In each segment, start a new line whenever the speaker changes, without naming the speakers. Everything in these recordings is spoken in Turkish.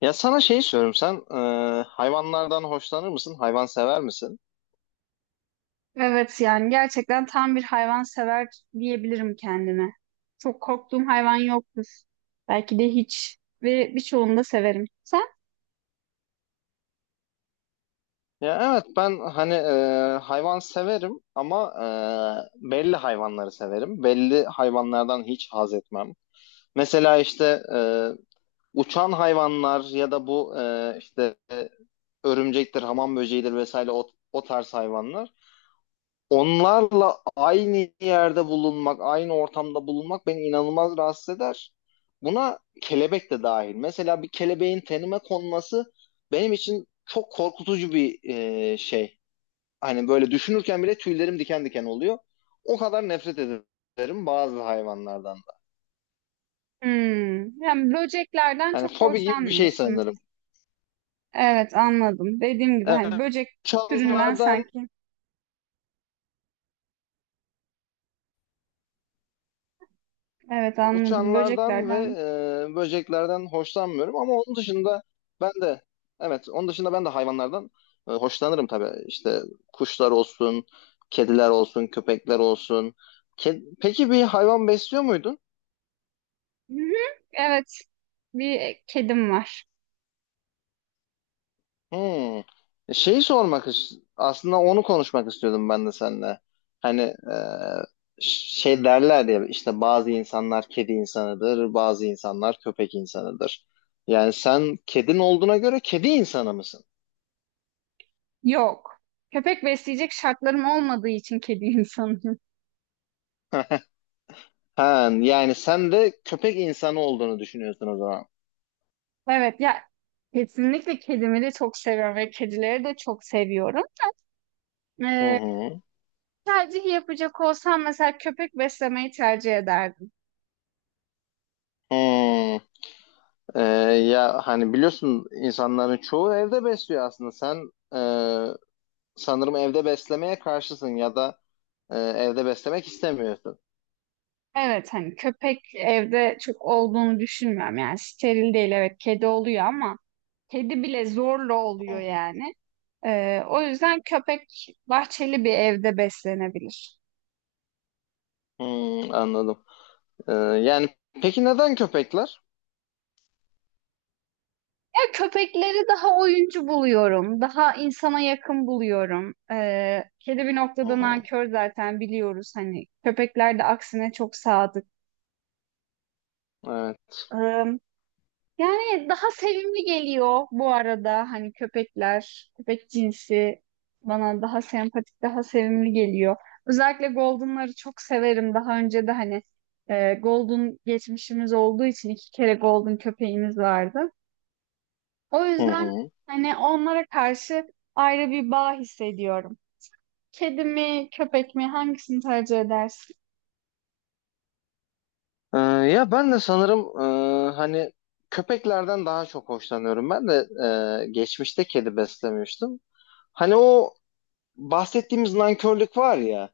Ya sana şey soruyorum, sen hayvanlardan hoşlanır mısın? Hayvan sever misin?
Evet, yani gerçekten tam bir hayvan sever diyebilirim kendime. Çok korktuğum hayvan yoktur. Belki de hiç ve birçoğunu da severim. Sen?
Ya evet, ben hani hayvan severim ama belli hayvanları severim. Belli hayvanlardan hiç haz etmem. Mesela işte uçan hayvanlar ya da bu işte örümcektir, hamam böceğidir vesaire o tarz hayvanlar. Onlarla aynı yerde bulunmak, aynı ortamda bulunmak beni inanılmaz rahatsız eder. Buna kelebek de dahil. Mesela bir kelebeğin tenime konması benim için çok korkutucu bir şey. Hani böyle düşünürken bile tüylerim diken diken oluyor. O kadar nefret ederim bazı hayvanlardan. Da.
Hmm, yani böceklerden
Hani
çok
fobi gibi bir şey
hoşlanmıyorsun.
sanırım.
Evet, anladım. Dediğim gibi hani böcek türünden
Evet.
sanki. Evet, anladım.
Uçanlardan ve
Böceklerden.
böceklerden hoşlanmıyorum, ama onun dışında ben de evet, onun dışında ben de hayvanlardan hoşlanırım tabii. İşte kuşlar olsun, kediler olsun, köpekler olsun. Peki bir hayvan besliyor muydun?
Hı-hı, evet. Bir kedim var.
Hmm. Şeyi sormak aslında onu konuşmak istiyordum ben de seninle. Hani şey derler ya, işte bazı insanlar kedi insanıdır, bazı insanlar köpek insanıdır. Yani sen kedin olduğuna göre kedi insanı mısın?
Yok. Köpek besleyecek şartlarım olmadığı için kedi insanım.
Ha, yani sen de köpek insanı olduğunu düşünüyorsun o zaman.
Evet ya, kesinlikle kedimi de çok seviyorum ve kedileri de çok seviyorum.
Hı
Ee,
hı.
tercih yapacak olsam mesela köpek beslemeyi tercih ederdim.
Hı. Ee, ya hani biliyorsun, insanların çoğu evde besliyor aslında. Sen sanırım evde beslemeye karşısın ya da evde beslemek istemiyorsun.
Evet, hani köpek evde çok olduğunu düşünmüyorum, yani steril değil, evet kedi oluyor ama kedi bile zorla oluyor yani. O yüzden köpek bahçeli bir evde beslenebilir.
Hı, anladım. Yani peki neden köpekler?
Ya köpekleri daha oyuncu buluyorum. Daha insana yakın buluyorum. Kedi bir
Hı
noktada
hı.
nankör, zaten biliyoruz. Hani köpekler de aksine çok sadık.
Evet.
Ee, Yani daha sevimli geliyor bu arada. Hani köpekler, köpek cinsi bana daha sempatik, daha sevimli geliyor. Özellikle Golden'ları çok severim. Daha önce de hani Golden geçmişimiz olduğu için iki kere Golden köpeğimiz vardı. O
Hı
yüzden
hı.
hani onlara karşı ayrı bir bağ hissediyorum. Kedi mi, köpek mi, hangisini tercih edersin?
Ya ben de sanırım hani köpeklerden daha çok hoşlanıyorum. Ben de geçmişte kedi beslemiştim. Hani o bahsettiğimiz nankörlük var ya,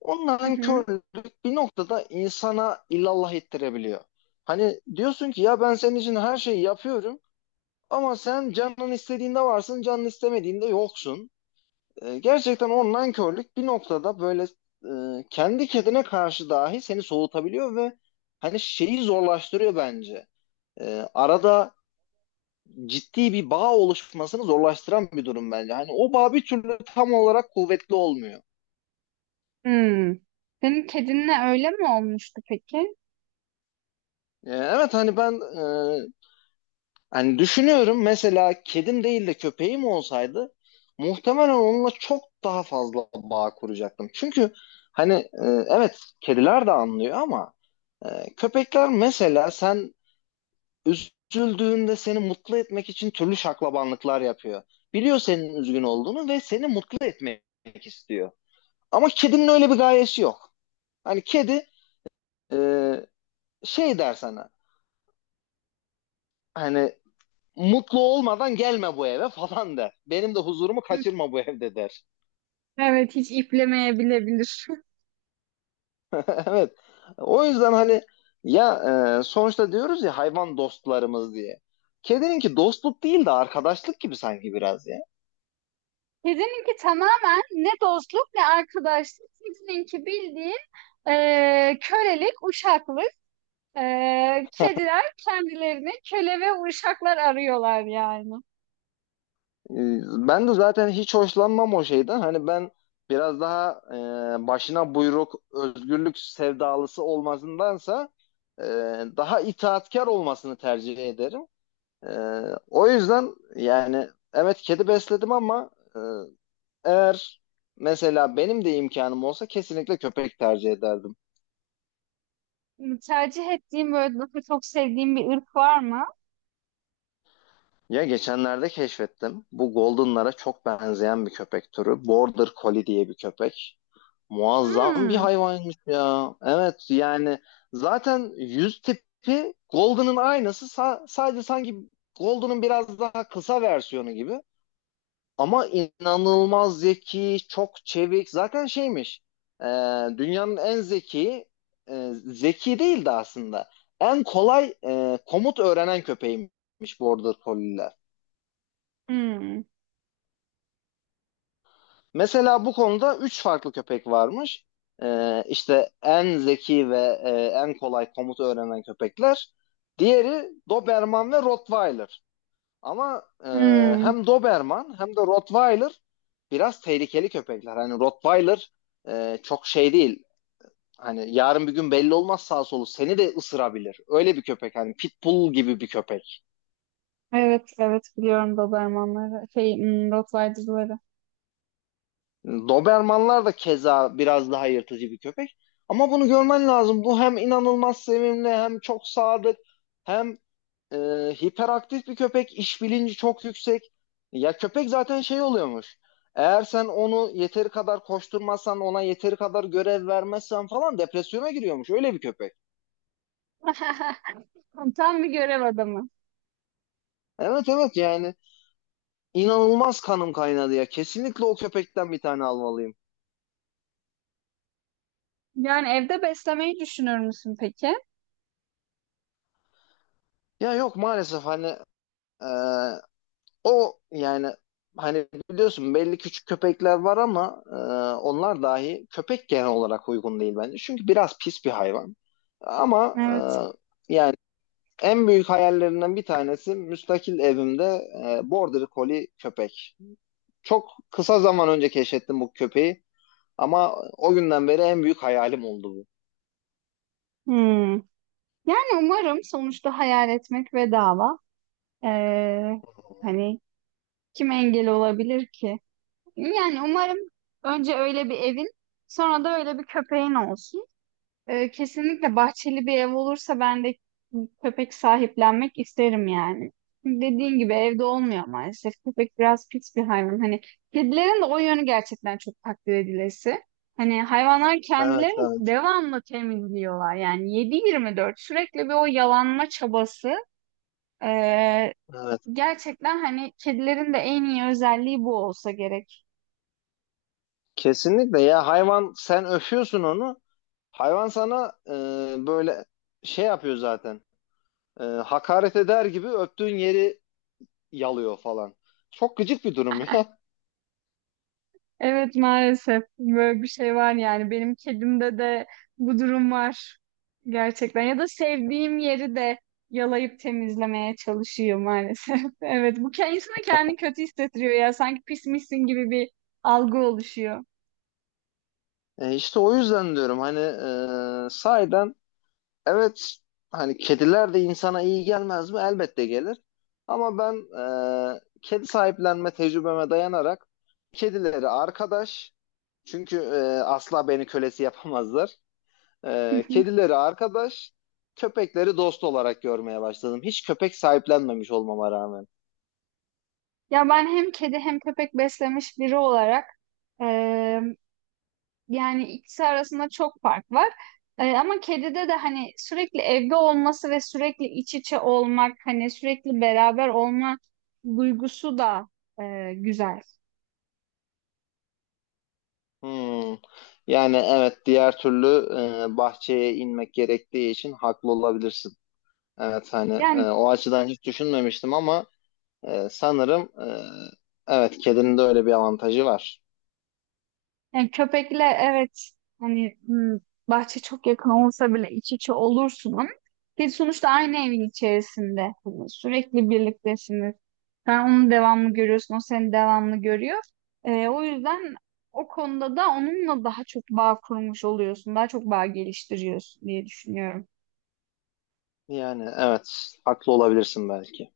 o
Hı hı.
nankörlük bir noktada insana illallah ettirebiliyor. Hani diyorsun ki ya ben senin için her şeyi yapıyorum ama sen canın istediğinde varsın, canın istemediğinde yoksun. Gerçekten online körlük bir noktada böyle kendi kendine karşı dahi seni soğutabiliyor ve hani şeyi zorlaştırıyor bence. Arada ciddi bir bağ oluşmasını zorlaştıran bir durum bence. Hani o bağ bir türlü tam olarak kuvvetli olmuyor.
Hmm. Senin kedinle öyle mi olmuştu peki?
Evet hani e, yani düşünüyorum, mesela kedim değil de köpeğim olsaydı muhtemelen onunla çok daha fazla bağ kuracaktım. Çünkü hani evet kediler de anlıyor ama köpekler mesela sen üzüldüğünde seni mutlu etmek için türlü şaklabanlıklar yapıyor. Biliyor senin üzgün olduğunu ve seni mutlu etmek istiyor. Ama kedinin öyle bir gayesi yok. Hani kedi e, şey der sana, hani mutlu olmadan gelme bu eve falan der. Benim de huzurumu
Hı.
kaçırma bu evde der.
Evet, hiç iplemeyebilebilir.
Evet. O yüzden hani ya sonuçta diyoruz ya hayvan dostlarımız diye. Kedininki dostluk değil de arkadaşlık gibi sanki biraz ya.
Kedininki tamamen ne dostluk ne arkadaşlık. Sizininki bildiğin kölelik, uşaklık. Kediler kendilerini köle ve uşaklar arıyorlar yani.
E, ben de zaten hiç hoşlanmam o şeyden. Hani ben biraz daha başına buyruk, özgürlük sevdalısı olmasındansa e, daha itaatkar olmasını tercih ederim. Ee, o yüzden yani evet kedi besledim ama e, eğer mesela benim de imkanım olsa kesinlikle köpek tercih ederdim.
Hani, tercih ettiğim, böyle daha çok sevdiğim bir ırk var mı?
Ya geçenlerde keşfettim. Bu Golden'lara çok benzeyen bir köpek türü. Border Collie diye bir köpek. Muazzam bir
Hmm.
hayvanmış ya. Evet yani zaten yüz tipi Golden'ın aynısı. Sadece sanki Golden'ın biraz daha kısa versiyonu gibi. Ama inanılmaz zeki, çok çevik. Zaten şeymiş, e, dünyanın en zeki değildi aslında. En kolay komut öğrenen köpeğiymiş Border Collie'ler.
Hmm.
Mesela bu konuda 3 farklı köpek varmış. İşte en zeki ve e, en kolay komut öğrenen köpekler. Diğeri Doberman ve Rottweiler. Ama
Hmm.
hem Doberman hem de Rottweiler biraz tehlikeli köpekler. Hani Rottweiler çok şey değil. Hani yarın bir gün belli olmaz, sağ solu seni de ısırabilir. Öyle bir köpek, hani pitbull gibi bir köpek.
Evet, evet biliyorum Dobermanları, şey, hmm, Rottweiler'ları.
Dobermanlar da keza biraz daha yırtıcı bir köpek. Ama bunu görmen lazım. Bu hem inanılmaz sevimli hem çok sadık hem e, hiperaktif bir köpek, iş bilinci çok yüksek. Ya köpek zaten şey oluyormuş. Eğer sen onu yeteri kadar koşturmazsan, ona yeteri kadar görev vermezsen falan depresyona giriyormuş. Öyle bir köpek.
Tam bir görev adamı.
Evet, yani inanılmaz kanım kaynadı ya. Kesinlikle o köpekten bir tane almalıyım.
Yani evde beslemeyi düşünür müsün peki?
Ya yok maalesef, hani e, o yani hani biliyorsun belli küçük köpekler var ama onlar dahi, köpek genel olarak uygun değil bence. Çünkü biraz pis bir hayvan. Ama
Evet.
e, en büyük hayallerinden bir tanesi müstakil evimde Border Collie köpek. Çok kısa zaman önce keşfettim bu köpeği ama o günden beri en büyük hayalim oldu bu.
Hmm. Yani umarım, sonuçta hayal etmek bedava. Ee, Hani kim engel olabilir ki? Yani umarım önce öyle bir evin, sonra da öyle bir köpeğin olsun. Kesinlikle bahçeli bir ev olursa ben de köpek sahiplenmek isterim yani. Dediğin gibi evde olmuyor maalesef. Köpek biraz pis bir hayvan. Hani kedilerin de o yönü gerçekten çok takdir edilesi. Hani hayvanlar
Evet,
kendilerini
evet,
devamlı temizliyorlar. Yani 7/24 sürekli bir o yalanma çabası. Ee,
evet.
Gerçekten hani kedilerin de en iyi özelliği bu olsa gerek.
Kesinlikle ya, hayvan sen öpüyorsun onu. Hayvan sana böyle şey yapıyor zaten. Hakaret eder gibi öptüğün yeri yalıyor falan. Çok gıcık bir durum ya.
Evet, maalesef böyle bir şey var, yani benim kedimde de bu durum var gerçekten ya da sevdiğim yeri de yalayıp temizlemeye çalışıyor maalesef. Evet, bu ke- insana kendini kötü hissettiriyor, ya sanki pismişsin gibi bir algı oluşuyor.
İşte o yüzden diyorum hani sahiden evet hani kediler de insana iyi gelmez mi? Elbette gelir. Ama ben kedi sahiplenme tecrübeme dayanarak kedileri arkadaş, çünkü asla beni kölesi yapamazlar. Kedileri arkadaş, köpekleri dost olarak görmeye başladım. Hiç köpek sahiplenmemiş olmama rağmen.
Ya ben hem kedi hem köpek beslemiş biri olarak, yani ikisi arasında çok fark var. Ama kedide de hani sürekli evde olması ve sürekli iç içe olmak, hani sürekli beraber olma duygusu da güzel.
Hmm. Yani evet, diğer türlü bahçeye inmek gerektiği için haklı olabilirsin. Evet hani
Yani,
o açıdan hiç düşünmemiştim ama sanırım evet kedinin de öyle bir avantajı var.
yani köpekle, evet, hani hmm, bahçe çok yakın olsa bile iç içe olursun ama bir sonuçta aynı evin içerisinde hani sürekli birliktesiniz. Sen onu devamlı görüyorsun, o seni devamlı görüyor. O yüzden o konuda da onunla daha çok bağ kurmuş oluyorsun, daha çok bağ geliştiriyorsun diye düşünüyorum.
Yani evet, haklı olabilirsin belki.